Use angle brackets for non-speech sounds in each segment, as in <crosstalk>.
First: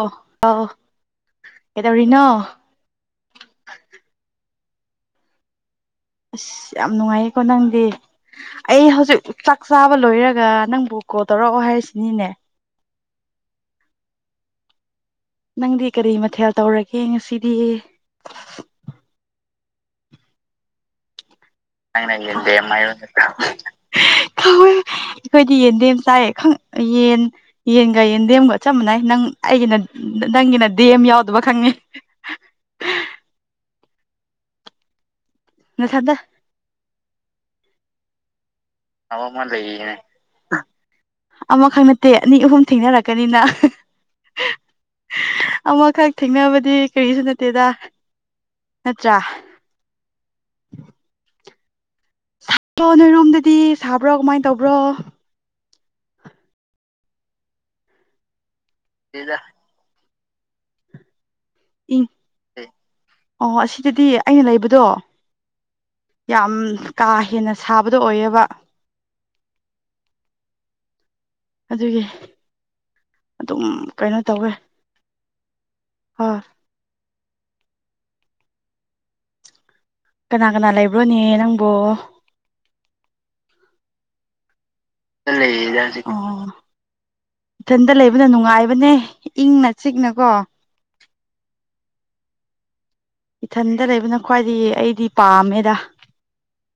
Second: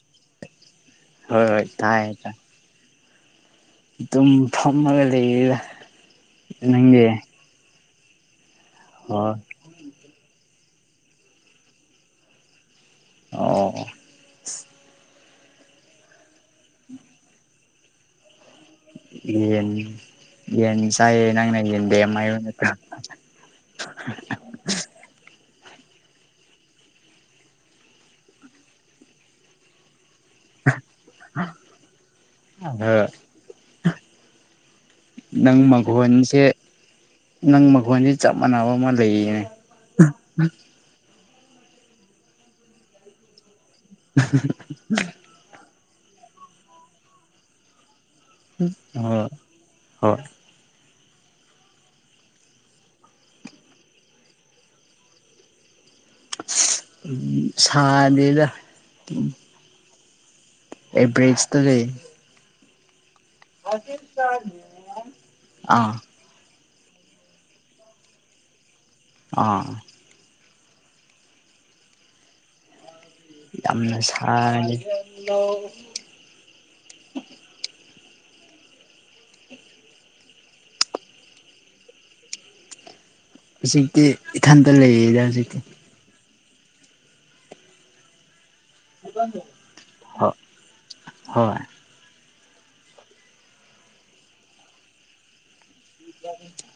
ꯑꯣ ꯑ ꯍꯣꯏ ꯍꯣꯏ ꯀꯩꯗꯧꯔꯤꯅꯣ ꯇꯝ ꯐꯃꯒ ꯂꯩ ꯑꯁ ꯌꯥꯝ ꯅꯨꯡꯉꯥꯏꯌꯦꯀꯣ ꯅꯪꯗꯤ ꯑꯩ ꯍꯧꯖꯤꯛ ꯍꯣꯏ ꯆꯥꯛ ꯆꯥꯕ ꯂꯣꯏꯔꯒ ꯅꯪꯕꯨ ꯀꯣꯜ ꯇꯧꯔꯛꯑꯣ ꯍꯥꯏꯔꯤꯁꯤꯅꯤꯅꯦ ꯑꯣ ꯅꯪꯗꯤ ꯀꯔꯤ ꯃꯊꯦꯜ ꯇꯧꯔꯒꯦ ꯉꯁꯤꯗꯤ ꯌꯦꯟ ꯌꯦꯅꯤ ꯁꯥꯏ ꯅꯪꯅꯦ ꯅꯪꯅ ꯌꯦꯟꯗꯦꯥꯏꯌꯣꯟ ꯑꯩꯈꯣꯏꯗꯤ ꯗꯦꯝ ꯆꯥꯏꯌꯦ ꯌꯦꯟ ꯌꯦꯟꯒ ꯌꯦꯟꯗꯦꯝꯒ ꯆ ꯃꯥꯟꯅꯩ ꯅꯪ ꯑꯩꯒꯤꯅ ꯅꯪꯒꯤꯅꯗꯤꯦꯝ ꯌꯥꯎꯗꯕ ꯈꯪꯉꯤ ꯑꯗꯣ ꯅꯪ ꯅꯊꯟꯗ ꯃꯈꯒꯣꯟꯁꯦ ꯅꯪ ꯃꯈꯒꯣꯟꯁꯦ ꯑꯋꯥ ꯃ ꯂꯩꯅꯦ ꯑꯃꯈꯛ ꯅꯠꯇꯦ ꯑꯅꯤ ꯑꯍꯨꯝ ꯊꯦꯡꯅꯔꯛꯀꯅꯤꯅ <unintelligible> ꯑꯃꯈꯛ ꯊꯦꯡꯅꯕꯗꯤ ꯀꯔꯤꯁꯨ ꯅꯠꯇꯦꯗ ꯅꯠꯇ꯭ꯔꯥ ꯍꯣꯏ ꯍꯣꯏ ꯁꯥꯣ ꯅꯣꯏꯔꯣꯝꯗꯗꯤ ꯁꯥꯕ꯭ꯔꯣ ꯀꯃꯥꯏꯅ ꯇꯧꯕ꯭ꯔꯣ ꯎ ꯁꯥꯟꯗꯗ ꯁꯤꯗ ꯑꯦꯚꯔꯦꯖ ꯇꯔ ꯏꯪ ꯑꯣ ꯑꯁꯤꯗꯗꯤ ꯑꯩꯅ ꯂꯩꯕꯗꯣ ꯑꯥ ꯌꯥꯝ ꯀꯥ ꯍꯦꯟꯅ ꯁꯥꯕꯗꯣ ꯑꯣꯏꯌꯦꯕ ꯑ ꯑꯗꯨꯒꯤ ꯑꯗꯨꯝ ꯌꯥꯝꯅ ꯀꯩꯅꯣ ꯇꯧꯋꯦ ꯁꯥꯗꯦ ꯍꯣꯏ ꯀꯅꯥ ꯀꯅꯥ ꯂꯩꯕ꯭ꯔꯣꯅꯦ ꯅꯪꯕꯨꯣ ꯍꯧꯖꯤꯛꯇꯤ ꯏꯊꯟꯇ ꯂꯩꯔꯤꯗ ꯍꯧꯖꯤꯛꯇꯤ ꯑꯣ ꯏꯊꯟꯇ ꯂꯩꯕꯅ ꯅꯨꯡꯉꯥꯏꯕ ꯅꯦ ꯏꯪꯅ ꯆꯤꯛꯅꯀꯣ ꯍꯣꯏ ꯍꯣꯏ ꯏꯊꯟꯗ ꯂꯩꯕꯅ ꯈ꯭ꯋꯥꯏꯗꯤ ꯑꯩꯗꯤ ꯄꯥꯝꯃꯦꯗ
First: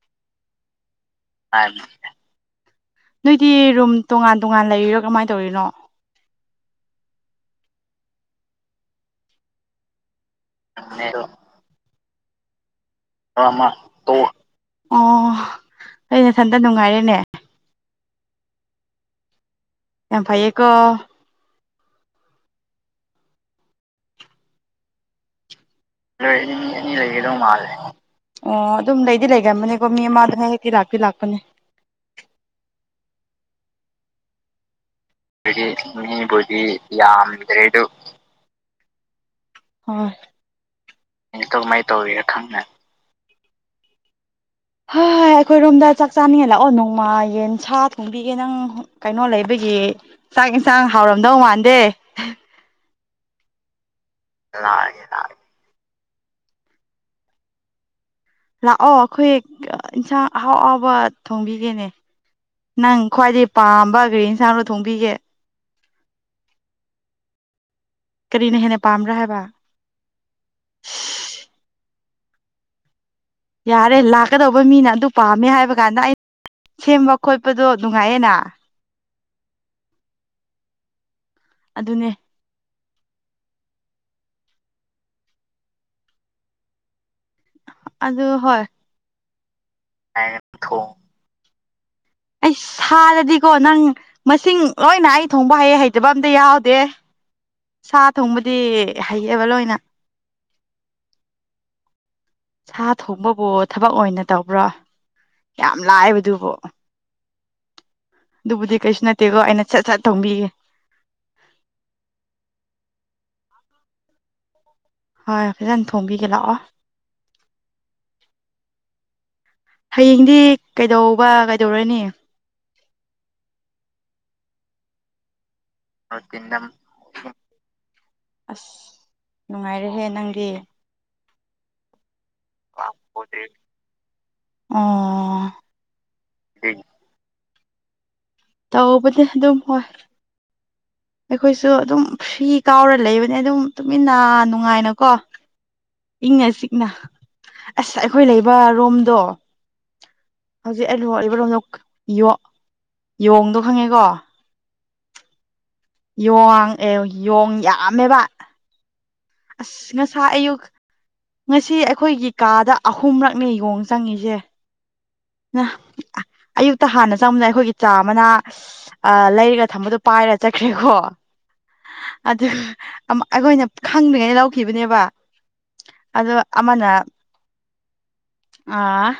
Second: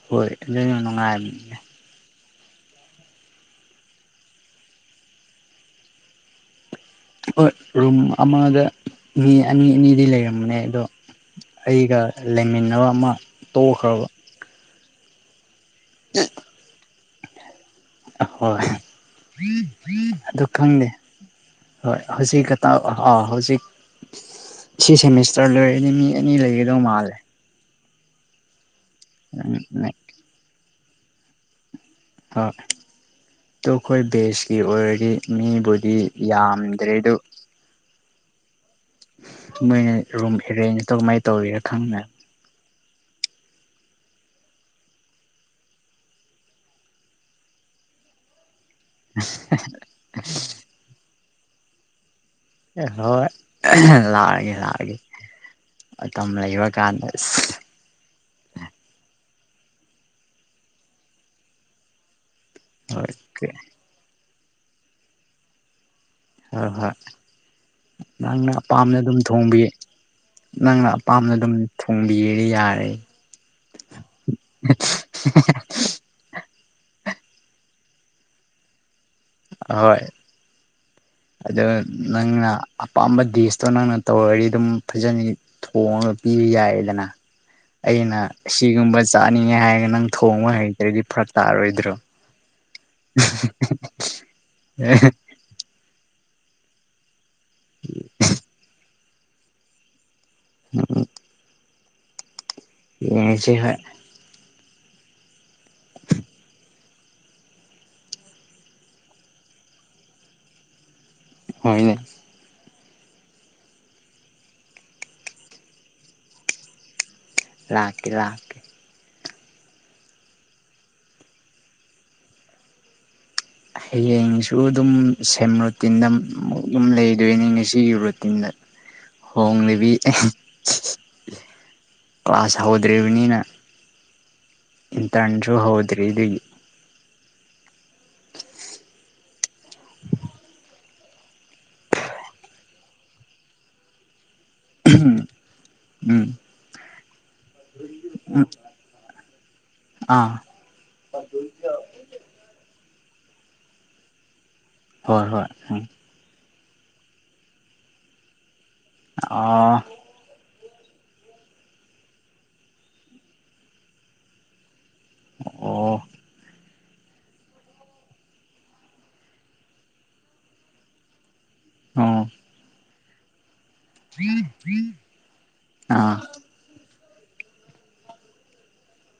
ꯍꯣꯏ ꯑꯗꯨ ꯅꯨꯡꯉꯥꯏ ꯍꯥꯏꯦ ꯅꯣꯏꯗꯤ ꯔꯨꯝ ꯇꯣꯉꯥꯟ ꯇꯣꯉꯥꯟ ꯂꯩꯔꯤꯔꯣ ꯀꯃꯥꯏꯅ ꯇꯧꯔꯤꯅꯣ ꯍꯣꯏ ꯔꯨꯝ ꯑꯃꯗ ꯃꯤ ꯑꯅꯤ ꯑꯅꯤꯗꯤ ꯂꯩꯔꯝꯃꯦ ꯅꯦ ꯑꯗꯣ ꯑꯩꯒ ꯂꯩꯃꯤꯟꯅꯕ ꯑꯃ ꯑꯃ ꯇꯣꯛꯈ꯭ꯔꯕ ꯇꯣꯛ ꯑꯣ ꯑ ꯅꯊꯟꯗ ꯅꯨꯡꯉꯥꯏꯔꯦꯅꯦ ꯍꯣꯏ ꯌꯥꯝ ꯑꯗꯨꯗ ꯐꯩꯌꯦꯀꯣ ꯀꯪꯅꯦ ꯍꯣꯏ ꯍꯧꯖꯤꯛ ꯑ ꯑ ꯍꯧꯖꯤꯛ ꯊ꯭ꯔꯤ ꯁꯦꯃꯤꯁꯇꯔ ꯂꯩ ꯍꯣꯏ ꯑꯅꯤ ꯂꯩꯒꯗꯧ ꯃꯥꯜꯂꯦ ꯑꯣ ꯑꯗꯨꯝꯗꯩꯗꯤ ꯂꯩꯒ꯭ꯔꯝꯝꯕꯅꯦꯀꯣ ꯃꯤ ꯍꯣꯏ ꯑꯃ ꯑꯗꯨꯝ ꯍ ꯍꯦꯛꯇꯤ ꯂꯥꯛꯄꯤ ꯂꯥꯛꯄꯅꯦ ꯑ ꯇꯣ ꯑꯩꯈꯣꯏ ꯕꯦꯁꯀꯤ ꯑꯣꯏꯔ ꯗꯤ ꯍꯥꯏꯗꯤ ꯃꯤꯕꯨꯗꯤ ꯃꯤꯕꯨꯗꯤ ꯌꯥꯝꯗ꯭ꯔꯦ ꯑꯗꯨ ꯌꯥꯝꯗ꯭ꯔꯦ ꯑꯗꯨ ꯃꯣꯏꯅ ꯍꯣꯏ ꯔꯨꯝ ꯑꯦꯔꯦꯟꯖ ꯇꯧ ꯀꯃꯥꯏꯅ ꯇꯧꯔꯤꯔ ꯀꯃꯥꯏꯅ ꯈꯪꯅ ꯇꯧꯔꯤꯔ ꯈꯪꯗꯦ ꯍ ꯑꯩꯈꯣꯏꯔꯣꯝꯗ ꯆꯥꯛ ꯆꯥꯅꯤꯡꯉꯦ ꯂꯥꯛꯑꯣ ꯅꯣꯡꯃꯥ ꯌꯦꯟ ꯁꯥ ꯊꯣꯡꯕꯤꯒꯦ ꯅꯪ ꯀꯩꯅꯣ ꯂꯩꯕꯒꯤ ꯆꯥꯛ ꯏꯟꯁꯥꯡ ꯍꯥꯎꯔꯝꯗꯧ ꯃꯥꯟꯗꯦ ꯍꯣꯏ ꯂꯥꯎꯒꯦ ꯂꯥꯎꯒꯦ ꯂꯥꯛꯑꯒꯦ ꯂꯥꯛꯑꯒꯦ ꯇꯝ ꯂꯩꯕ ꯀꯥꯟꯗꯁ ꯂꯥꯛꯑꯣ ꯑꯩꯈꯣꯏ ꯏꯟꯁꯥꯡ ꯑꯍꯥꯎ ꯑꯍꯥꯎꯕ ꯊꯣꯡꯕꯤꯒꯦꯅꯦ ꯅꯪ ꯍꯣꯏ ꯈ꯭ꯋꯥꯏꯗꯩ ꯄꯥꯝꯕ ꯒꯔꯤ ꯏꯟꯁꯥꯡꯗꯣ ꯊꯣꯡꯕꯤꯒꯦ ꯍꯣꯏ ꯍꯣꯏ ꯅꯪꯅ ꯀꯔꯤꯅ ꯍꯦꯟꯅ ꯑꯄꯥꯝꯅ ꯄꯥꯝꯕ꯭ꯔꯥ ꯑꯗꯨꯝ ꯍꯥꯏꯕ ꯊꯣꯡꯕꯤ ꯅꯪꯅ ꯑꯄꯥꯝꯅ ꯑꯗꯨꯝ ꯄꯨꯡꯕꯤꯔꯤ ꯌꯥꯔ ꯌꯥꯔꯦ ꯂꯥꯛꯀꯗꯧꯕ ꯃꯤꯅ ꯑꯗꯨ ꯄꯥꯝꯃꯦ ꯍꯥꯏꯕ ꯀꯥꯟꯗ ꯑꯩ ꯁꯦꯝꯕ ꯈꯣꯠꯄꯗꯣ ꯅꯨꯡꯉꯥꯏꯌꯦꯅ ꯍꯣꯏ ꯑꯗ ꯑꯗꯨꯅꯦ ꯅ ꯑꯄꯥꯝꯕ ꯗꯤꯁꯇꯣ ꯅꯪꯅ ꯇꯧꯔꯗꯤ ꯑꯗꯨꯝ ꯐꯖꯅ ꯊꯣꯡꯉꯒ ꯄꯤꯕ ꯌꯥꯏꯗꯅ ꯑꯩꯅ ꯑꯗꯨ ꯍꯣꯏ ꯁꯤꯒꯨꯝꯕ ꯆꯥꯅꯤꯡꯉꯦ ꯍꯥꯏꯔꯒ ꯅꯪ ꯊꯣꯡꯕ ꯊꯣꯡ ꯍꯩꯇ꯭ꯔꯗꯤ ꯐꯔꯛ ꯇꯥꯔꯔꯣꯏꯗ꯭ꯔꯣ ꯑꯩ ꯁꯥꯗꯗꯤꯀꯣ ꯅꯪ ꯃꯁꯤꯡ ꯂꯣꯏꯅ ꯑꯩ ꯊꯣꯡꯕ ꯍꯥꯏꯌꯦ ꯍꯥꯏ ꯤꯕ ꯑꯝꯇ ꯌꯥꯎꯗꯦ ꯁꯥ ꯊꯣꯡꯕꯗꯤ ꯍꯩꯌꯦꯕ ꯂꯣꯏꯅ ꯑ ꯁꯥ ꯊꯣꯡꯕꯕꯨ ꯍꯣꯏ ꯊꯕꯛ ꯑꯣꯏꯅ ꯇꯧꯕ꯭ꯔꯣ ꯌꯥꯝ ꯂꯥꯏꯕꯗꯨꯕꯨ ꯑꯗꯨꯕꯨꯗꯤ ꯀꯩꯁꯨ ꯅꯠꯇꯦꯀꯣ ꯑꯩꯅ ꯁꯠ ꯁꯠ ꯊꯣꯡꯕꯤꯒꯦ ꯍꯅ ꯍꯣꯏ ꯐꯈꯤꯇꯪ ꯊꯣꯝꯕꯤꯒ ꯂꯥꯛꯑꯣ ꯂꯥꯛꯀꯦ ꯂꯥꯛꯀꯦ ꯍꯌꯦꯡꯗꯤ ꯀꯩꯗꯧꯕ ꯀꯩꯗꯧꯔꯅꯤ ꯍꯌꯦꯡꯁꯨ ꯑꯗꯨꯝ ꯁꯦꯝ ꯔꯨꯇꯤꯟꯗ ꯑꯗꯨꯨꯝ ꯂꯩꯗꯣꯏꯅꯤ ꯉꯁꯤꯒꯤ ꯔꯨꯇꯤꯟꯗ ꯑꯁ ꯍꯣꯂꯤꯕꯤ ꯅꯨꯡꯉꯥꯏꯔꯦꯍꯦ ꯅꯪꯗꯤ ꯀ꯭ꯂꯥꯁ ꯍꯧꯗ꯭ꯔꯤꯕꯅꯤꯅ ꯏ ꯑꯣ ꯇꯟꯨ ꯍꯣꯗ꯭ꯔꯔꯤ ꯑꯗꯨ ꯧꯕ ꯑꯗꯨꯝ ꯑꯩꯈꯣꯏꯁꯨ ꯑꯗꯨꯝ ꯐꯤ ꯀꯥꯎꯔ ꯂꯩꯕꯅꯦ ꯑꯗꯨꯝ ꯇꯨꯃꯤꯟꯅ ꯅꯥꯟꯅꯨ ꯅꯨꯡꯉꯥꯏꯅꯀꯣ ꯎꯝ ꯏꯪꯉ ꯆꯤꯛꯅ ꯑꯁ ꯑꯩꯈꯣꯏ ꯎꯝ ꯂꯩꯕ ꯔꯣꯝꯗꯣ ꯑꯥ ꯍꯧꯖꯤꯛ ꯑꯩ ꯂꯨꯍꯛꯂꯤꯕꯔꯣꯝꯗ ꯌꯣꯡꯗꯣ ꯈꯪꯉꯦꯀꯣ ꯍꯣꯏ ꯍꯣꯏ ꯎꯝ ꯌꯦꯣꯡ ꯑꯦ ꯌꯣꯡ ꯌꯥꯝꯃꯦꯕ ꯑ ꯑꯥ ꯉ ꯁ ꯌꯨꯒ ꯉꯁꯤ ꯑꯩꯈꯣꯏꯒꯤ ꯀꯥꯗ ꯑꯍꯨꯝꯔꯛꯅꯦ ꯌꯦꯣꯡ ꯆꯪꯉꯁꯦ ꯑꯣ ꯑ ꯑꯌꯨꯛꯇ ꯍꯥꯟꯅ ꯆꯪꯕꯗ ꯑꯩꯈꯣꯏꯒꯤ ꯆꯥ ꯑꯃꯅ ꯑ ꯂꯩꯔꯒ ꯊꯝꯕꯗꯣ ꯄꯥꯏꯔ ꯆꯠꯈ꯭ꯔꯦꯀꯣ ꯑꯣ ꯑꯗꯨ ꯑꯩꯈꯣꯏꯅ ꯈꯪꯗ꯭ꯔꯤꯉꯩꯗ ꯂꯧꯈꯤꯕꯅꯦꯕ ꯑꯥ ꯑꯗꯣ ꯑꯃꯅ ꯑ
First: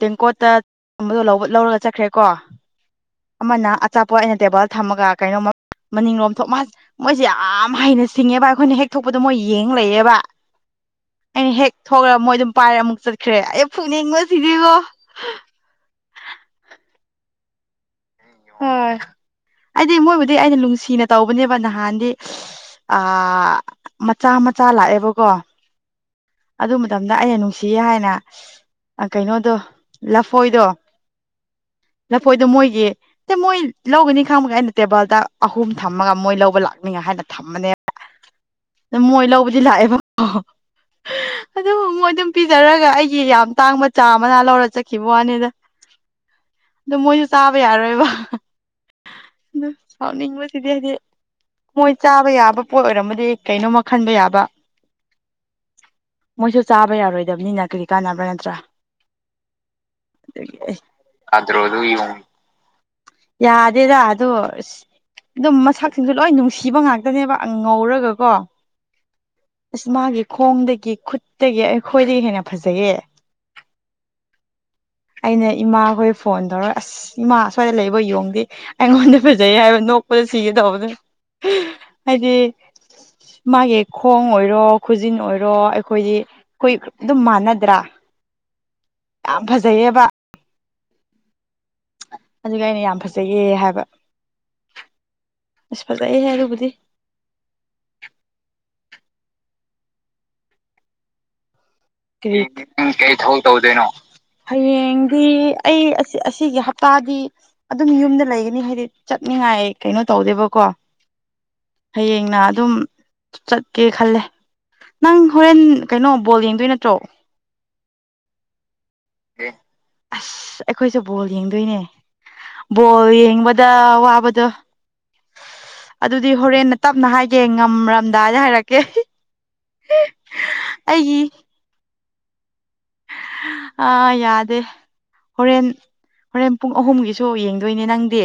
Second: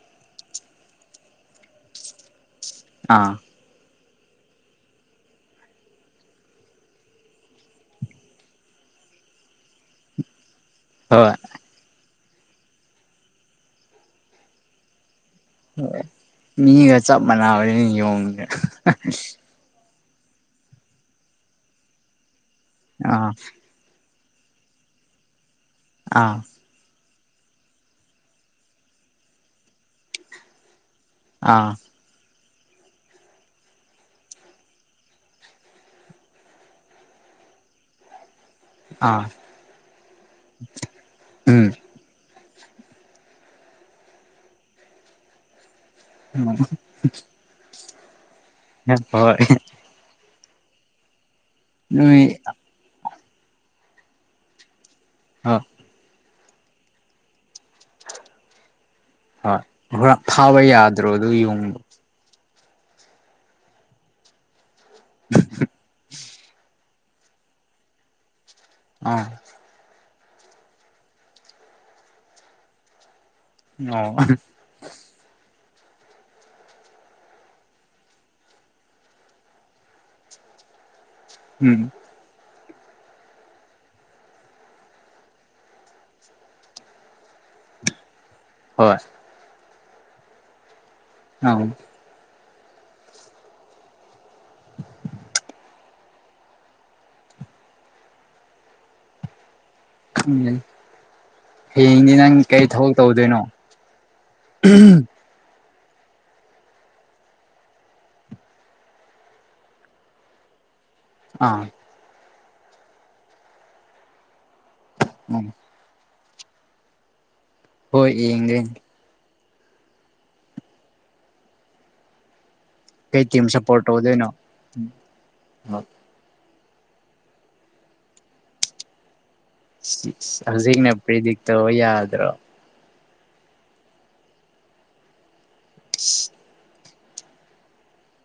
ꯇꯦꯡꯀꯣꯠꯇꯝꯕꯗꯣ ꯂꯧꯔꯒ ꯆꯠꯈ꯭ꯔꯦꯀꯣ ꯑꯥ ꯑꯃꯅ ꯆꯠꯄꯣ ꯑꯩꯅ ꯇꯦꯕꯜ ꯊꯝꯃꯒ ꯀꯩꯅꯣꯃ ꯃꯅꯤꯡꯂꯣꯝ ꯊꯣꯛ ꯃꯥꯁ ꯃꯣꯏꯁꯦ ꯌꯥꯝ ꯍꯩꯅ ꯁꯤꯡꯉꯦꯕ ꯑꯩꯈꯣꯏꯅ ꯍꯦꯛ ꯊꯣꯛꯄꯗ ꯃꯣꯏ ꯌꯦꯡ ꯂꯩꯑꯕ ꯍꯣꯏ ꯊꯣꯛꯈꯒ ꯃꯣꯏ ꯑꯗꯨꯝ ꯄꯥꯏꯔ ꯑꯃꯨꯛ ꯆꯠꯈ꯭ꯔꯦ ꯑꯩ ꯐꯨꯛꯅꯤꯡꯉꯣ ꯁꯤꯅꯦꯀꯣ ꯒ ꯆꯞ ꯃꯥꯟꯅꯕꯅꯤꯅ ꯌꯦꯣꯡꯗꯦ ꯗꯤ ꯃꯣꯏꯕꯨꯗꯤ ꯑꯩꯅ ꯅꯨꯡꯁꯤꯅ ꯇꯧꯕꯅꯦꯕ ꯅꯍꯥꯟꯗꯤ ꯑ ꯑꯥ ꯃꯆꯥ ꯆꯥ ꯂꯥꯛꯑꯦꯕꯀꯣ ꯑꯥ ꯑꯗꯨ ꯃꯇꯝꯗ ꯑꯩꯅ ꯅꯨꯡꯁꯤꯌꯦ ꯍꯥꯏꯅ ꯀꯩꯅꯣꯗꯣ ꯂꯐꯣꯏꯗꯣ ꯑꯥ ꯑꯗꯨ ꯃꯣꯏꯒꯤ ꯁ ꯃꯣꯏ ꯂꯧꯒꯅꯤ ꯈꯪꯕꯒ ꯑꯩꯅ ꯇꯦꯕꯜꯗ ꯑꯍꯨꯝ ꯊꯝꯃꯒ ꯃꯣꯏ ꯂꯧꯕ ꯂꯥꯛꯅꯤꯉ ꯍꯥꯏꯅ ꯊ ꯃꯅꯤ ꯎ ꯑ ꯃꯣꯏ ꯂꯧꯕꯗꯤ ꯂꯥꯛꯑꯦꯕ ꯑꯗꯨ ꯎꯝ ꯃꯣꯏ ꯑꯗꯨꯝ ꯄꯤꯖꯔꯒ ꯑꯩꯒꯤ ꯌꯥꯝ ꯇꯥꯡꯕ ꯆꯥ ꯑꯃꯅ ꯂꯧꯔ ꯆꯠꯈꯤꯕ ꯋꯥꯅꯤꯗ ꯑ ꯃꯣꯏꯁꯨ ꯆꯥꯕ ꯌꯥꯔꯣꯏꯕ ꯍꯣꯏ ꯍꯥꯎꯅꯤ ꯃꯁꯤꯗꯗꯦ ꯃꯣꯏ ꯆꯥꯕ ꯅꯣꯏ ꯌꯥꯕ ꯄꯣꯠ ꯑꯣꯏꯔꯝꯃꯗꯤ ꯀꯩꯅꯣꯝꯃ ꯈꯟꯕ ꯌꯥꯕ ꯑ ꯃꯣꯏꯁꯨ ꯆꯥꯕ ꯌꯥꯔꯣꯏꯗꯕꯅꯤꯅ ꯀꯔꯤ ꯀꯥꯟꯅꯕ꯭ꯔꯥ ꯅꯠꯇ꯭ꯔꯥ ꯍꯣꯏ ꯍꯣꯔ ꯐꯥꯕ ꯌꯥꯗ꯭ꯔꯣ ꯑꯗ꯭ꯔꯣ ꯑꯗꯨ ꯌꯣꯡꯗꯣ ꯏ ꯌꯥꯗꯦꯗ ꯑꯗꯣ ꯑꯗꯨꯝ ꯃꯁꯛꯁꯤꯡꯁꯨ ꯂꯣꯏ ꯅꯨꯡꯁꯤꯕ ꯉꯥꯛꯇ ꯗꯅꯦꯕ ꯉꯧꯔꯒ ꯀꯣ ꯑꯥ ꯈꯣꯡꯗꯒꯤ ꯈꯨꯠꯇꯒꯤ ꯑꯩꯈꯣꯏꯗꯒꯤ ꯍꯦꯟꯅ ꯐꯖꯩꯌꯦ ꯑ ꯑꯩꯅ ꯏꯃꯥꯈꯣꯏ ꯐꯣꯟ ꯇꯧꯔꯒ ꯑꯁ ꯏꯃꯥ ꯑꯁ꯭ꯋꯥꯏꯗ ꯂꯩꯕ ꯌꯦꯣꯡꯗꯦ ꯑꯩꯉꯣꯟꯗ ꯐꯖꯩ ꯍꯥꯏꯕ ꯅꯣꯛꯄꯗ ꯁꯤꯒ ꯇꯗ ꯎꯝ ꯍꯥꯏꯗꯤ ꯃꯥꯒꯤ ꯈꯣꯡ ꯑꯣꯏꯔꯣ ꯈꯨꯖꯤꯟ ꯑꯣꯏꯔꯣ ꯑꯩꯈꯣꯏꯗꯤ ꯑꯩꯈꯣꯏ ꯑꯗꯨꯝ ꯃ ꯈꯅꯗ꯭ꯔꯥ ꯍꯣꯏ ꯌꯥꯝ ꯐꯖꯩꯌꯦꯕ ꯑꯥꯎ ꯑꯗꯨꯒ ꯑꯩꯅ ꯌꯥꯝ ꯐꯖꯩꯌꯦ ꯍꯥꯏꯕ ꯑꯁꯄꯖꯏ ꯍꯥꯏꯦꯔꯕꯨꯗꯤ ꯎꯝ ꯀꯩ ꯊꯕꯛ ꯇꯧꯗꯣꯏꯅꯣ ꯍꯌꯦꯡꯗꯤ ꯑꯩ ꯑꯁꯤꯒꯤ ꯍꯞꯇꯥꯗꯤ ꯑꯗꯨꯝ ꯌꯨꯝꯗ ꯂꯩꯒꯅꯤ ꯍꯥꯏꯗꯤ ꯆꯠꯅꯤꯉꯥꯏ ꯀꯩꯅꯣ ꯇꯧꯗꯦꯕꯀꯣ ꯑꯥ ꯍꯌꯦꯡꯅ ꯑꯗꯨꯝ ꯆꯠꯀꯦ ꯈꯜꯂꯦ ꯅꯪ ꯎꯝ ꯍꯣꯔꯦꯟ ꯀꯩꯅꯣ ꯕꯣꯜ ꯌꯦꯡꯗꯣꯏ ꯅꯠꯇ꯭ꯔꯣ ꯍꯣꯏ ꯏꯡꯒ ꯑꯁ ꯑꯩꯈꯣꯏꯁꯨꯦ ꯕꯣꯜ ꯌꯦꯡꯗꯣꯏꯅꯦ ꯕꯣꯜ ꯀꯩ ꯇꯤꯝ ꯌꯦꯡꯕꯗ ꯁꯞꯄꯣꯔꯠ ꯇꯧꯗꯣꯏꯅꯣ ꯋꯥꯕꯗꯣ ꯑꯗꯨꯗꯤ ꯍꯣꯔꯦꯟꯟꯅ ꯇꯞꯅ ꯍꯥꯏꯒꯦ ꯉꯝꯔꯝꯗꯥꯏꯗ ꯍꯥꯏꯔꯛꯀꯦ ꯍꯧꯖꯤꯛꯅ ꯑꯩꯒꯤ ꯄ꯭ꯔꯤꯗꯤꯛꯇ ꯌꯥꯗ꯭ꯔꯣ ꯑꯥ ꯌꯥꯗꯦ ꯍꯣꯔꯦꯟ ꯍꯣꯔꯦꯟ ꯄꯨꯡ ꯑꯍꯨꯝꯒꯤꯁꯨ ꯌꯦꯡꯗꯣꯏꯅꯦ ꯅꯪꯗꯤ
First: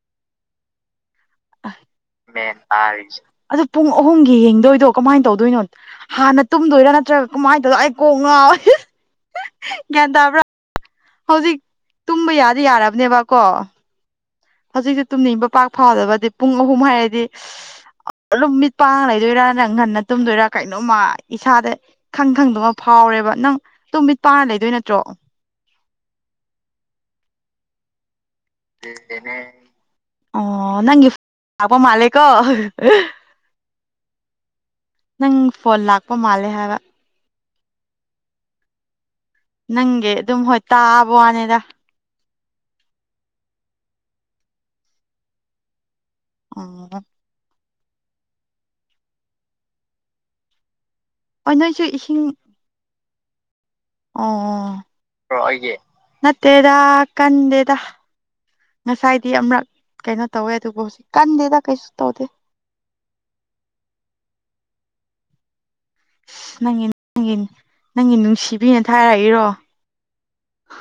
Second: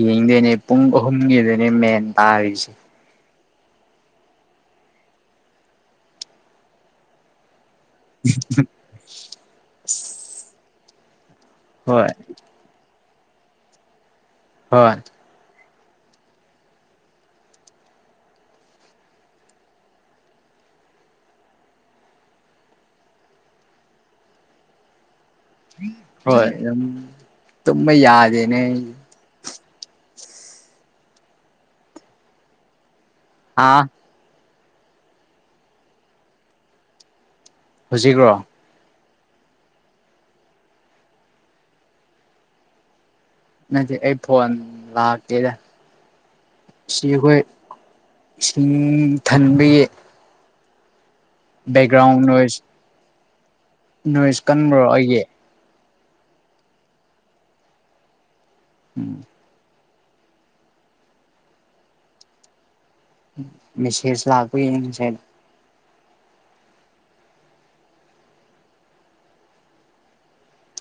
ꯌꯦꯡꯗꯣꯏꯅꯦ ꯄꯨꯡ ꯑꯍꯨꯝꯒꯤꯗꯅꯦ ꯃꯦꯟ ꯃꯦꯟ ꯇꯥꯔꯤꯁꯦ ꯇꯥꯔꯤꯁꯦ ꯑꯗꯨ ꯄꯨꯡ ꯑꯍꯨꯝꯒꯤ ꯌꯦꯡꯗꯣꯏꯗꯣ ꯀꯃꯥꯏꯅ ꯇꯧꯗꯣꯏꯅꯣ ꯍꯥꯟꯅ ꯇꯨꯝꯗꯣꯏꯔꯥ ꯅꯠꯇ꯭ꯔꯒ ꯀꯃꯥꯏꯅ ꯇꯧꯗ ꯑꯩ ꯀꯉ ꯒꯦꯟꯗꯕ꯭ꯔꯥ ꯍꯧꯖꯤꯛ ꯍꯣꯏ ꯇꯨꯝꯕ ꯌꯥꯗꯤ ꯌꯥꯔꯕꯅꯦꯕꯀꯣ ꯍꯣꯏ ꯍꯧꯖꯤꯛꯇꯤ ꯇꯨꯝꯅꯤꯡꯕ ꯄꯥꯛ ꯐꯥꯎꯗꯕꯗꯤ ꯄꯨꯡ ꯑꯍꯨꯝ ꯍꯥꯏꯔꯗꯤ ꯑꯗꯨꯝ ꯃꯤꯠ ꯄꯥꯡ ꯂꯩꯗꯣꯏꯔꯥ ꯅꯪ ꯉꯟꯅ ꯇꯨꯝꯗꯣꯏꯔꯥ ꯀꯩꯅꯣꯝꯃ ꯏꯁꯥꯗ ꯈꯪ ꯈꯪꯗꯃ ꯐꯥꯎ ꯔꯦꯕ ꯅꯪ ꯑꯗꯨ ꯃꯤꯠ ꯄꯥꯅ ꯂꯩꯗꯣꯏ ꯅꯠꯇ꯭ꯔꯣ ꯍꯣꯏ ꯌꯥꯝ ꯇꯃ ꯌꯥꯗꯦ ꯑꯣ ꯅꯪꯦꯄ ꯃꯥꯂꯦꯀꯣ ꯑꯥ ꯅꯪ ꯐꯣꯟ ꯂꯥꯛꯄ ꯃꯥꯜꯂꯦ ꯍꯥꯏꯕ ꯍꯧꯖꯤꯛ꯭ꯔꯣ ꯅꯪꯒꯤ ꯑꯗꯨꯝ ꯍꯣꯏ ꯇꯥꯕ ꯋꯥꯅꯤꯗ ꯅꯗꯤ ꯑꯩ ꯐꯣꯟ ꯂꯥꯛꯀꯦꯗ ꯑꯣ ꯁꯤ ꯑꯩꯈꯣꯏ ꯨꯝ ꯊꯟꯕꯤ ꯍꯣꯏ ꯅꯣꯏꯁꯨ ꯏꯁꯤꯡ ꯕꯦꯛꯒ꯭ꯔꯥꯎꯟ ꯅꯣꯏ ꯑꯣ ꯑꯩꯒꯤ ꯑꯣ ꯑꯩꯦ ꯅꯠꯇꯦꯗ ꯀꯟꯗꯦꯗ ꯎꯝ ꯉꯁꯥꯏꯗꯤ ꯑꯃꯔꯛ ꯀꯩꯅꯣ ꯇꯧꯋꯦ ꯑꯗꯨꯕꯨ ꯍꯧꯖꯤꯛ ꯀꯟꯗꯦꯗ ꯀꯩꯁꯨ ꯇꯧꯗꯦ ꯃꯦꯁꯦꯖ ꯂꯥꯛꯄ ꯌꯦꯡꯁꯦ ꯑ ꯅꯪꯒꯤ ꯅꯪꯒꯤ ꯅꯪꯒꯤ ꯅꯨꯡꯁꯤꯕꯤꯅ ꯊꯥꯔꯛꯏꯔꯣ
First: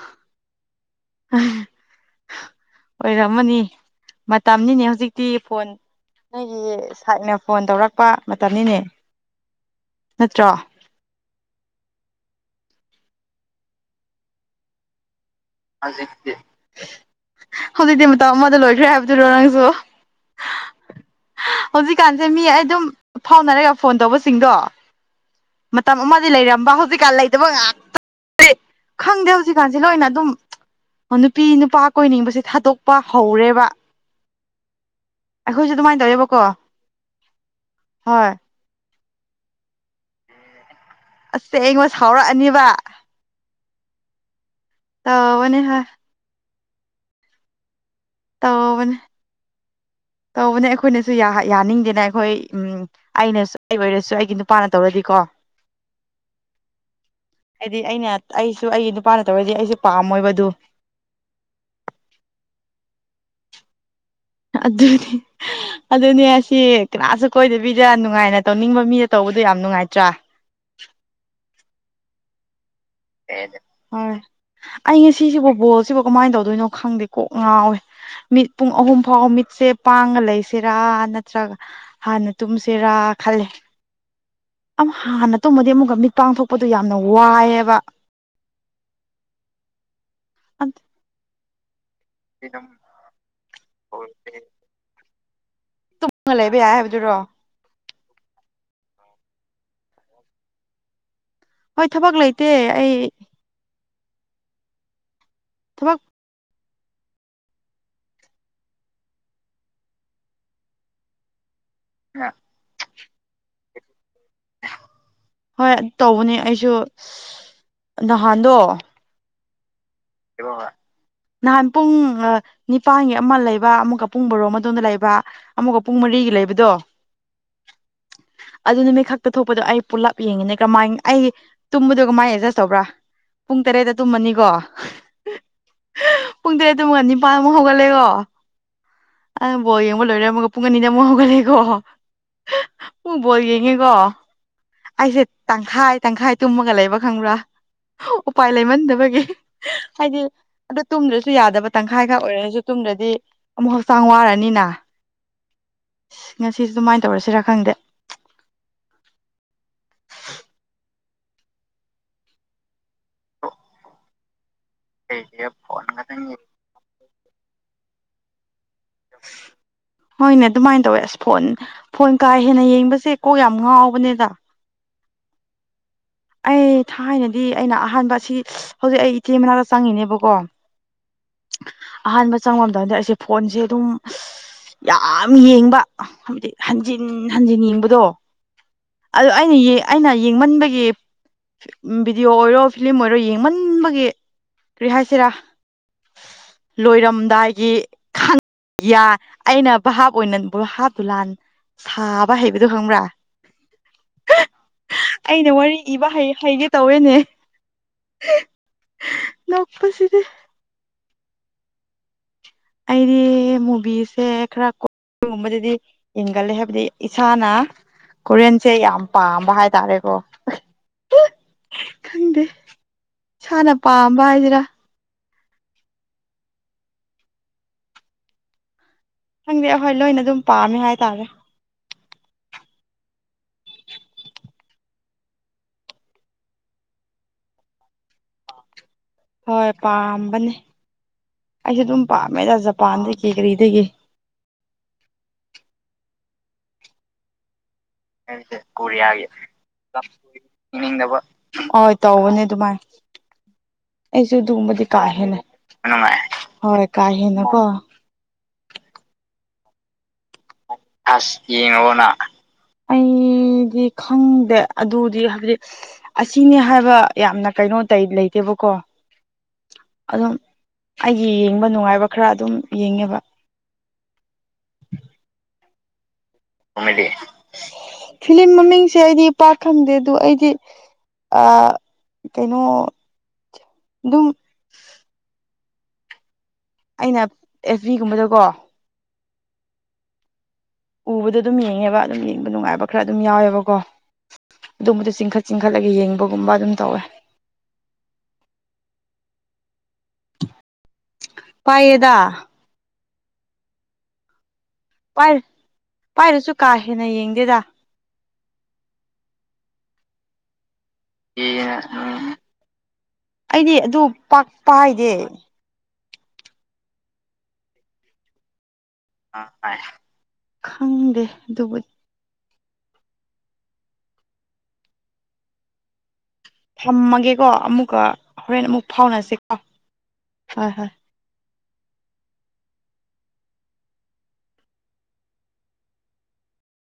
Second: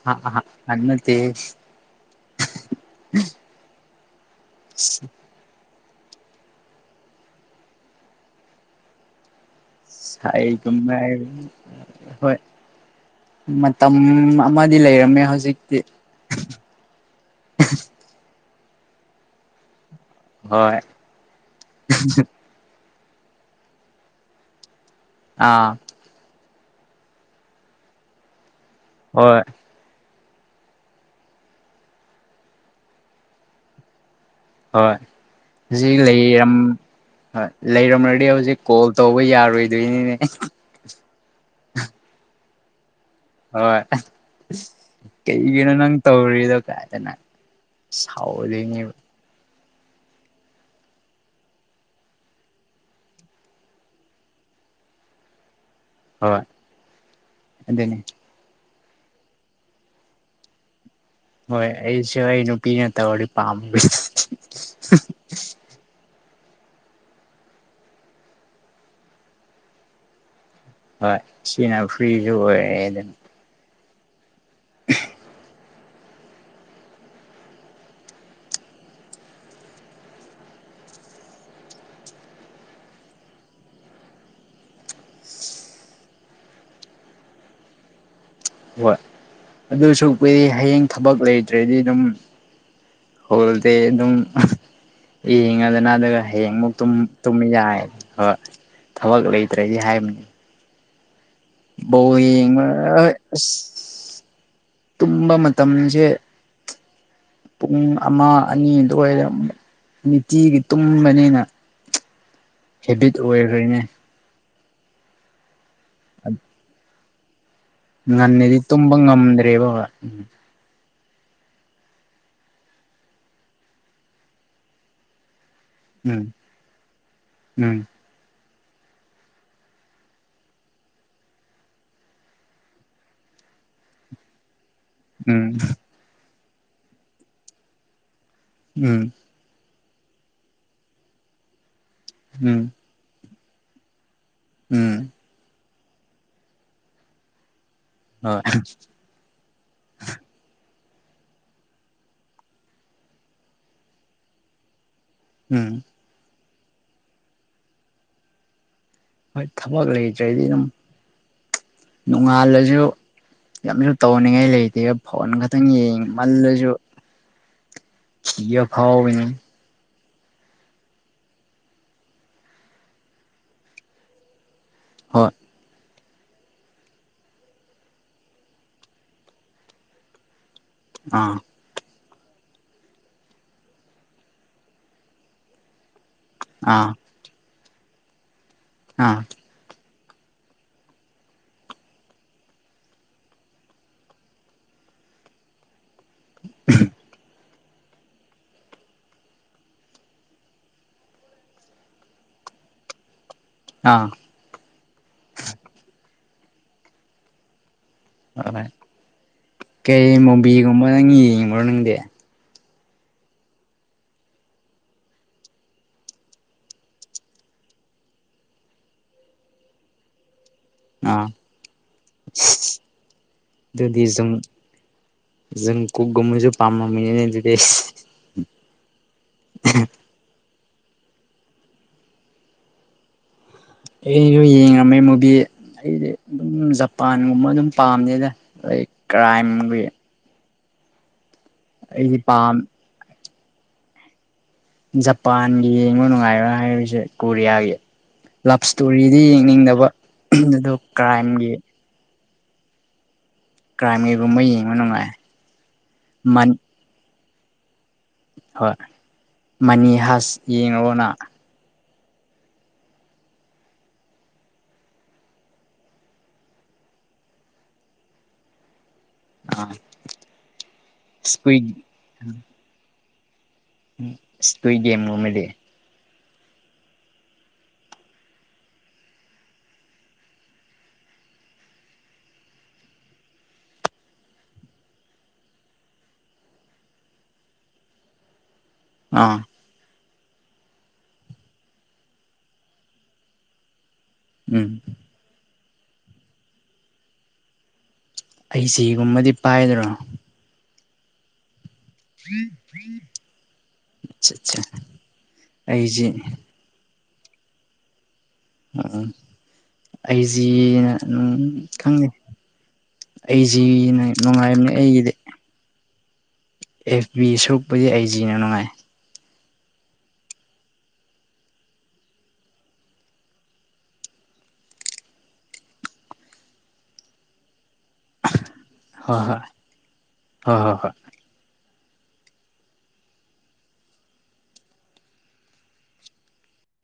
ꯑ ꯑꯠꯇ ꯑꯣꯏꯔꯝꯃꯅꯤ ꯃꯇꯝꯅꯤꯅꯦ ꯍꯧꯖꯤꯛꯇꯤ ꯐꯣꯟ ꯅꯣꯏꯒꯤ ꯁꯥꯏꯠꯅ ꯐꯣꯟ ꯇꯧꯔꯛꯄ ꯃꯇꯝꯅꯤꯅꯦ ꯁ ꯅꯠꯇ꯭ꯔꯣ ꯀꯝꯃꯥꯏ ꯍꯣꯏ ꯃꯇꯝ ꯑꯃꯗꯤ ꯂꯩꯔꯝꯃꯦ ꯍꯧꯖꯤꯛ ꯍꯧꯖꯤ ꯍꯧꯖꯤꯛꯇꯤ ꯃꯇꯝ ꯑꯃꯗ ꯂꯣꯏꯈ꯭ꯔꯦ ꯍꯥꯏꯕꯗꯨꯔꯣ ꯅꯪꯁꯨ ꯍꯣꯏ ꯍꯧꯖꯤꯛꯀꯥꯟꯁꯦ ꯃꯤ ꯑꯩ ꯑꯗꯨꯝ ꯐꯥꯎꯅꯔꯒ ꯐꯣꯟ ꯇꯧꯕꯁꯤꯡꯗꯣ ꯑꯥ ꯃꯇꯝ ꯑꯃꯗꯤ ꯂꯩꯔꯝꯕ ꯍꯧꯖꯤꯛꯀꯥꯟ ꯂꯩꯇꯕ ꯉꯥꯛꯇ ꯈꯪꯗꯦ ꯍꯣꯏ ꯍꯧꯖꯤꯛꯀꯥꯟꯁꯦ ꯂꯣꯏꯅ ꯑꯗꯨꯝ ꯑꯣ ꯅꯨꯄꯤ ꯅꯨꯄꯥ ꯀꯣꯏꯅꯤꯡꯕꯁꯦ ꯊꯥꯗꯣꯛꯄ ꯍꯧꯔꯦꯕ ꯍꯣꯏ ꯑꯩꯈꯣꯏꯁꯨ ꯍꯧꯖꯤꯛ ꯑꯗꯨꯃꯥꯏꯅ ꯇꯧꯋꯦꯕꯀꯣ ꯂꯩꯔꯝ ꯍꯣꯏ ꯂꯩꯔꯝꯃꯗꯤ ꯍꯣꯏ ꯍꯧꯖꯤꯛ ꯀꯣꯜ ꯇꯧꯕ ꯌꯥꯔꯣꯏꯗꯣꯏꯅꯤꯅꯦ ꯑꯁ ꯑꯩꯉꯣꯟꯗ ꯁꯥꯎꯔꯛꯑꯅꯤꯕ ꯍꯣꯏ ꯇꯧꯕꯅꯦ ꯀꯩꯒꯤꯅꯣ ꯍꯣꯏ ꯅꯪ ꯇꯧꯔꯤꯗꯣ ꯀꯥꯏꯗꯅꯪ ꯍꯥꯎ ꯂꯩꯅꯤ ꯇꯧꯕꯅꯦ <inaudible> ꯇꯧꯕꯅꯦ ꯑꯩꯈꯣꯏꯅꯁꯨ ꯌꯥꯅꯤꯡꯗꯦꯅ ꯑꯩꯈꯣꯏ ꯑꯩꯅꯁꯨ ꯑꯩ ꯑꯣꯏꯔꯁꯨ ꯑꯩꯒꯤ ꯅꯨꯄꯥꯅ ꯇꯧꯔꯗꯤꯀꯣ <inaudible> ꯍꯥꯏꯗꯤ ꯑꯗꯨꯅꯤ ꯑꯩꯅ ꯑꯩ ꯁ ꯑꯩꯒꯤ ꯅꯨꯄꯥꯅ ꯇꯧꯔꯗꯤꯦ ꯑꯩꯁꯨ ꯄꯥꯝꯃꯣꯏꯕ ꯑꯗꯨ ꯍꯣꯏ ꯑꯩꯁꯨ ꯑꯩ ꯅꯨꯄꯤ ꯅꯠꯇ ꯋꯥꯔꯤ ꯄꯥꯝ ꯑꯗꯨꯅꯤ ꯑꯗꯨꯗꯅꯦꯁ ꯁꯤ ꯀꯅꯥꯁꯨ ꯀꯣꯏꯗꯕꯤꯗ ꯅꯨꯡꯉꯥꯏꯅ ꯇꯧꯅꯤꯡꯕ ꯃꯤꯗ ꯇꯧꯕꯗꯣ ꯌꯥꯝ ꯅꯨꯡꯉꯥꯏꯇ꯭ꯔꯥ ꯍꯣꯏ ꯁꯤꯤꯅꯥ ꯐ꯭ꯔꯤꯖ ꯑꯣꯏ ꯍ ꯑꯗꯨ ꯍꯣꯏ ꯑꯩ ꯉꯁꯤꯁꯤꯕ ꯕꯣꯜꯁꯤꯕꯨ ꯀꯃꯥꯏꯅ ꯇꯧꯗꯣꯏꯅꯣ ꯈꯪꯗꯦ ꯀꯣꯛ ꯉꯥꯎꯋꯦ ꯃꯤꯠ ꯄꯨꯡ ꯑꯍꯨꯝ ꯐꯥꯎ ꯃꯤꯠꯁꯦ ꯄꯥꯡꯉ ꯂꯩꯁꯤꯔꯥ ꯅꯠꯇ꯭ꯔꯒ ꯍꯥꯟꯅ ꯇꯨꯝꯁꯤꯔꯥ ꯈꯦ ꯎ ꯑ ꯍꯥꯟꯅ ꯇꯨꯝꯃꯗꯤ ꯑꯃꯨꯛꯀ ꯃꯤꯠ ꯄꯥꯡꯊꯣꯛꯄꯗꯣ ꯌꯥꯝꯅ ꯋꯥꯏꯑꯦꯕ ꯍꯣꯏ ꯑꯗꯨꯁꯨ ꯀꯨꯗꯤ ꯍꯌꯦꯡ ꯊꯕꯛ ꯂꯩꯇ꯭ꯔꯗꯤ ꯑꯗꯨꯝ ꯍꯣꯜꯗꯤ ꯑꯗꯨꯝ ꯌꯦꯡꯉꯗꯅ ꯑꯗꯨꯒ ꯒ ꯂꯩꯕ ꯍꯌꯦꯡꯃꯨꯛ ꯌꯥꯏ ꯍꯥꯏꯕꯗꯨꯔꯣ ꯇꯨꯝ ꯌꯥꯏ ꯍ ꯊꯕꯛ ꯂꯩꯇ꯭ꯔꯗꯤ ꯍꯥꯏꯕꯅꯤ ꯍꯣꯏ ꯊꯕꯛ ꯣꯔꯤ ꯂꯩꯇꯦ ꯑꯩ ꯇꯝꯕ ꯊꯕꯛ ꯃꯇꯝꯁꯦ ꯄꯨꯡ ꯑꯃ ꯑꯅꯤ ꯑꯗꯨꯋꯥꯏꯗ ꯅꯨꯡꯇꯤꯒꯤ ꯇꯨꯝꯕꯅꯤꯅ ꯍꯥ ꯍꯦꯕꯤꯠ ꯑꯣꯏꯈ꯭ꯔꯦꯅꯦ ꯍꯣꯏ ꯇꯧꯕꯅꯦ ꯑꯩꯁꯨ ꯉꯟꯅꯦꯗꯤ ꯇꯨꯝꯕ ꯉꯝꯗ꯭ꯔꯦꯕ ꯍꯕꯕ ꯅꯍꯥꯟ ꯄꯨꯡ ꯅꯤꯄꯥꯟꯒꯤ ꯑꯃ ꯂꯩꯕ ꯑꯃꯛꯒ ꯄꯨꯡ ꯔꯣꯝ ꯑꯗꯨꯗꯣꯝꯗ ꯂꯩꯕ ꯑꯃꯨꯛꯀ ꯄꯨꯡ ꯎꯝ ꯃꯔꯤꯒꯤ ꯂꯩꯕꯗꯣ ꯎꯝ ꯑꯗꯨ ꯅꯨꯃꯤꯠ ꯈꯛꯇ ꯊꯣꯛꯄꯗꯣ ꯑꯩ ꯄꯨꯜꯂꯞ ꯌꯦꯡꯉꯤꯅꯦ ꯀꯃꯥꯏ ꯑꯩꯒꯤ ꯇꯨꯝꯕꯗꯣ ꯀꯃꯥꯏꯅ ꯑꯦꯗꯖꯁ ꯇꯧꯕ꯭ꯔꯥ ꯄꯨꯡ ꯇꯔꯦꯠꯇ ꯇꯨꯝꯃꯅꯤꯀꯣ ꯎꯝ ꯄꯨꯡ ꯇꯔꯦꯠꯨꯛꯒ ꯅꯤꯄꯥꯟꯃꯨꯛ ꯍꯧꯒꯠꯂꯦꯀꯣ ꯎꯝ ꯑꯣꯕꯣ ꯌꯦꯡꯕ ꯂꯣꯏꯔꯝꯃꯒ ꯄꯨꯡ ꯑꯅꯤ ꯑꯃꯨꯛ ꯍꯧꯒꯠꯂꯦꯀꯣ ꯎꯝ ꯄꯨꯡ ꯕꯣꯜ ꯌꯦꯡꯉꯦꯀꯣ ꯎꯝ ꯑꯩꯁꯦ ꯇꯪꯈꯥꯏ ꯇꯪꯈꯥꯏ ꯇꯨꯝꯃꯒ ꯂꯩꯕ ꯈꯪꯕ꯭ꯔꯥ ꯍꯣꯏ ꯎꯄꯥꯏ ꯂꯩꯃꯟꯗꯕꯒꯤ ꯍꯥꯏꯗꯤ ꯑꯗꯨ ꯇꯨꯝꯗ꯭ꯔꯁꯨ ꯌꯥꯗꯕ ꯇꯪꯈꯥꯏ ꯈꯛ ꯑꯣꯏꯔꯁꯨ ꯇꯨꯝꯗ꯭ꯔꯗꯤ ꯑꯃꯨꯛ ꯍꯛꯆꯥꯡ ꯋꯥꯔꯅꯤꯅ ꯎꯝ ꯉꯁꯤꯁ ꯑꯗꯨꯃꯥꯏꯅ ꯇꯧꯔꯁꯤꯔꯥ ꯈꯪꯗꯦ ꯍꯣꯏ ꯊꯕꯛ ꯂꯩꯇ꯭ꯔꯦꯗꯤ ꯑꯗꯨꯝ ꯅꯣꯡꯉꯥꯜꯂꯁꯨ ꯌꯥꯝꯁꯨ ꯇꯧꯅꯤꯡꯉꯥꯏ ꯂꯩꯇꯦ ꯑ ꯐꯣꯟ ꯈꯛꯇꯪ ꯐꯣꯟ ꯌꯦꯡꯉꯤ ꯉꯥꯛꯇꯪ ꯃꯜꯂꯁꯨ ꯌꯦ ꯐꯥꯎ ꯑꯣꯏꯅꯅꯦ ꯍꯣꯏꯅꯦ ꯑꯗꯨꯃꯥꯏꯅ ꯇꯧꯋꯦ ꯑꯁ ꯐꯣꯟ ꯐꯣꯟ ꯀꯥ ꯍꯦꯟꯅ ꯌꯦꯡꯕꯁꯦ ꯀꯣ ꯌꯥꯝ ꯉꯥꯎꯕꯅꯦꯗ ꯍꯣꯏ ꯑꯩ ꯊꯥꯏꯅꯗꯤ ꯑꯩꯅ ꯑꯍꯥꯟꯕ ꯑꯁꯤ ꯍꯧꯖꯤꯛ ꯑꯩ ꯏꯆꯦ ꯃꯅꯥꯛꯇ ꯆꯪꯉꯤꯅꯦꯕꯀꯣ ꯑꯥ ꯑꯍꯥꯟꯕ ꯆꯪꯕꯝꯗꯗꯤ ꯑꯩꯁꯦ ꯐꯣꯟꯁꯦ ꯑꯗꯨꯝ ꯌꯥꯝ ꯌꯦꯡꯕ ꯍꯥꯏꯕꯗꯤ ꯑꯥ ꯍꯟꯖꯤꯟ ꯍꯟꯖꯤꯟ ꯌꯦꯡꯕꯗꯣ ꯑꯥ ꯑꯗꯨ ꯑꯩꯅ ꯑꯩꯅ ꯌꯦꯡꯃꯟꯕꯒꯤ ꯚꯤꯗꯤꯑꯣ ꯑꯣꯏꯔꯣ ꯐꯤꯂꯝꯂꯝ ꯑꯣꯏꯔꯣ ꯌꯦꯡꯃꯟꯕꯒꯤ ꯀꯔꯤ ꯍꯥꯏꯁꯤꯔꯥ ꯂꯣꯏꯔꯝꯗꯥꯏꯒꯤ ꯌꯥꯏ ꯑꯩꯅ ꯚ ꯍꯥꯞ ꯑꯣꯏꯅ ꯍꯥꯞꯇꯣ ꯂꯥꯟ ꯁꯥꯕ ꯍꯩꯕꯗꯣ ꯈꯪꯕ꯭ꯔꯥ ꯑꯥ ꯑꯩꯅ ꯋꯥꯔꯤ ꯏꯕ ꯍꯩꯒꯦ ꯇꯧꯋꯦꯅꯦ ꯍꯣꯏ ꯀꯩ ꯅꯣꯛꯄꯁꯤꯗꯤ ꯃꯣꯕꯤꯒꯨꯝꯕ ꯅꯪ ꯌꯦꯡꯉ꯭ꯔꯣ ꯅꯪꯗꯤ ꯑꯩꯗꯤ ꯃꯨꯚꯤꯁꯁꯦ ꯈꯔ ꯀ ꯑꯗꯨꯒꯒꯨꯝꯕꯗꯗꯤ ꯌꯦꯡꯒꯜꯂꯦ ꯍꯥꯏꯕꯗꯤ ꯏꯁꯥꯅ ꯀꯣꯔꯤꯌꯟꯁꯦ ꯌꯥꯝ ꯄꯥꯝꯕ ꯍꯥꯏꯇꯥꯔꯦꯀꯣ ꯑꯥ ꯈꯪꯗꯦ ꯏꯁꯥꯅ ꯄꯥꯝꯕ ꯍꯥꯏꯁꯤꯔꯥ ꯨꯝ ꯀꯒꯨꯝꯃꯁꯨ ꯄꯥꯝꯃꯃꯤꯅꯦ ꯑꯗꯨꯗꯤ ꯈꯪꯗꯦ ꯑꯩꯍꯣꯏ ꯂꯣꯏꯅ ꯑꯗꯨꯝ ꯄꯥꯝꯃꯦ ꯍꯥꯏꯇꯥꯔꯦ ꯑꯩꯁꯨ ꯌꯦꯡꯉꯝꯃꯦ ꯃꯨꯚ ꯑꯩꯗꯤ ꯑꯗꯨꯝ ꯖꯄꯥꯟꯒꯨꯝꯕ ꯑꯗꯨꯝ ꯄꯥꯝꯅꯦꯅ ꯂꯥꯏꯛ ꯍꯣꯏ ꯀ꯭ꯔꯥꯏꯝꯒꯤ ꯄꯝꯝꯕꯅꯦ ꯑꯩꯁꯨ ꯑꯗꯨꯝ ꯑꯩꯗꯤ ꯄꯥꯝꯃꯦꯗ ꯄꯥꯝ ꯖꯄꯥꯟꯗꯒꯤ ꯀ ꯀꯔꯤꯗꯒꯤ ꯖꯄꯥꯟꯒꯤ ꯌꯦꯡꯕ ꯅꯨꯡꯉꯥꯏꯔ ꯍꯥꯏꯔꯤꯁꯦ ꯀꯣꯔꯤꯌꯥꯒꯤ ꯂꯞ ꯏꯁꯇꯣꯔꯤꯗꯤ ꯀꯣꯔꯤꯌꯥꯒꯤ ꯌꯦꯡꯅꯤꯡꯗꯕ ꯑꯗꯨ ꯌꯦꯡꯅꯤꯡꯗꯕ ꯀ꯭ꯔꯥꯏꯝꯒꯤ ꯍꯣꯏ ꯇꯧꯕꯅꯦ ꯑꯗꯨꯃꯥꯏ ꯑꯩꯁꯨ ꯀ꯭ꯔꯥꯏꯝꯒꯤꯒꯨꯝꯕ ꯌꯦꯡꯕ ꯑꯗꯨꯒꯨꯝꯕꯗꯤ ꯀꯥ ꯅꯨꯡꯉꯥꯏ ꯍꯦꯟꯅ ꯃꯟ ꯍꯣꯏ ꯀꯥ ꯍꯦꯟꯅ ꯀꯣ ꯍꯣꯏ ꯃꯅꯤꯍꯖ ꯑꯁ ꯌꯦ ꯉ ꯍꯅꯥ ꯑꯩꯗꯤ ꯈꯪꯗꯦ ꯑꯗꯨꯗꯤ ꯍꯥꯏꯕꯗꯤ ꯑꯁꯤꯅꯤ ꯍꯥꯏꯕ ꯌꯥꯝꯅ ꯀꯩ ꯀꯩꯅꯣ ꯇ ꯂꯩꯇꯦꯕꯀꯣ ꯑꯥ ꯑꯗꯨꯝ ꯑꯩꯒꯤ ꯏꯁꯀꯨꯏ ꯌꯦꯡꯕ ꯅꯨꯡꯉꯥꯏꯕ ꯈꯔ ꯑꯗꯨꯝ ꯌꯦꯡꯉꯦꯕ ꯁꯄꯦꯝꯒꯃꯦꯗꯤ ꯐꯤꯂꯝꯂꯝ ꯃꯃꯤꯡꯁꯦ ꯑꯩꯗꯤ ꯏ ꯄꯥꯛ ꯈꯪꯗꯦ ꯑꯗꯨ ꯑꯩꯗꯤ ꯑ ꯀꯩꯅꯣ ꯑꯗꯨꯝ ꯑꯩꯅ ꯑꯦꯐ ꯕꯤꯒꯨꯝꯕꯗꯀꯣ ꯑꯥ ꯎꯕꯗ ꯑꯗꯨꯝ ꯌꯦꯡꯉꯦꯕ ꯑꯗꯨꯝ ꯌꯦꯡꯕ ꯅꯨꯡꯉꯥꯏꯕ ꯈꯔ ꯑꯗꯨꯝ ꯌꯥꯎꯋꯦꯕꯀꯣ ꯎꯝ ꯑꯗꯨꯝꯕꯗꯣ ꯆꯤꯡꯈꯠ ꯆꯤꯡꯈꯠꯂꯒ ꯌꯦꯡꯕꯒꯨꯝꯕ ꯑꯗꯨꯝ ꯇꯧꯋꯦ ꯑꯩ ꯁꯤꯒꯨꯝꯕꯗꯤ ꯄꯥꯏꯗ꯭ꯔꯣ ꯄꯥꯏꯌꯦꯗ ꯐ ꯐꯔꯤ ꯄꯥꯏ ꯄꯥꯏꯔꯁꯨ ꯀꯥ ꯍꯦꯟꯅ ꯌꯦꯡꯗꯦꯗ ꯎꯝ ꯑꯩꯁꯤ ꯑꯗꯨꯝ ꯈꯪꯗꯦ ꯑꯩꯗꯤ ꯑꯩꯁꯤꯅ ꯑꯗꯨ ꯄꯥꯛ ꯅꯨꯡꯉꯥꯏꯕꯅꯦ ꯄꯥꯏꯗꯦ ꯑꯩꯒꯤꯗꯤ ꯑꯦꯐ ꯕꯤ ꯁꯣꯛꯄꯗꯤ ꯑꯩ ꯖꯤꯅ ꯅꯨꯡꯉꯥꯏ ꯑ ꯈꯪꯗꯦ ꯑꯗꯨꯕꯨꯗꯤ ꯊꯝꯃꯒꯦꯀꯣ ꯑꯃꯨꯛꯀ ꯍꯣꯔꯦꯟ ꯑꯃꯨꯛ ꯍꯣꯏ ꯍꯣꯏ ꯐꯥꯎꯅꯁꯤꯀꯣ ꯍꯣꯏ ꯍꯣꯏ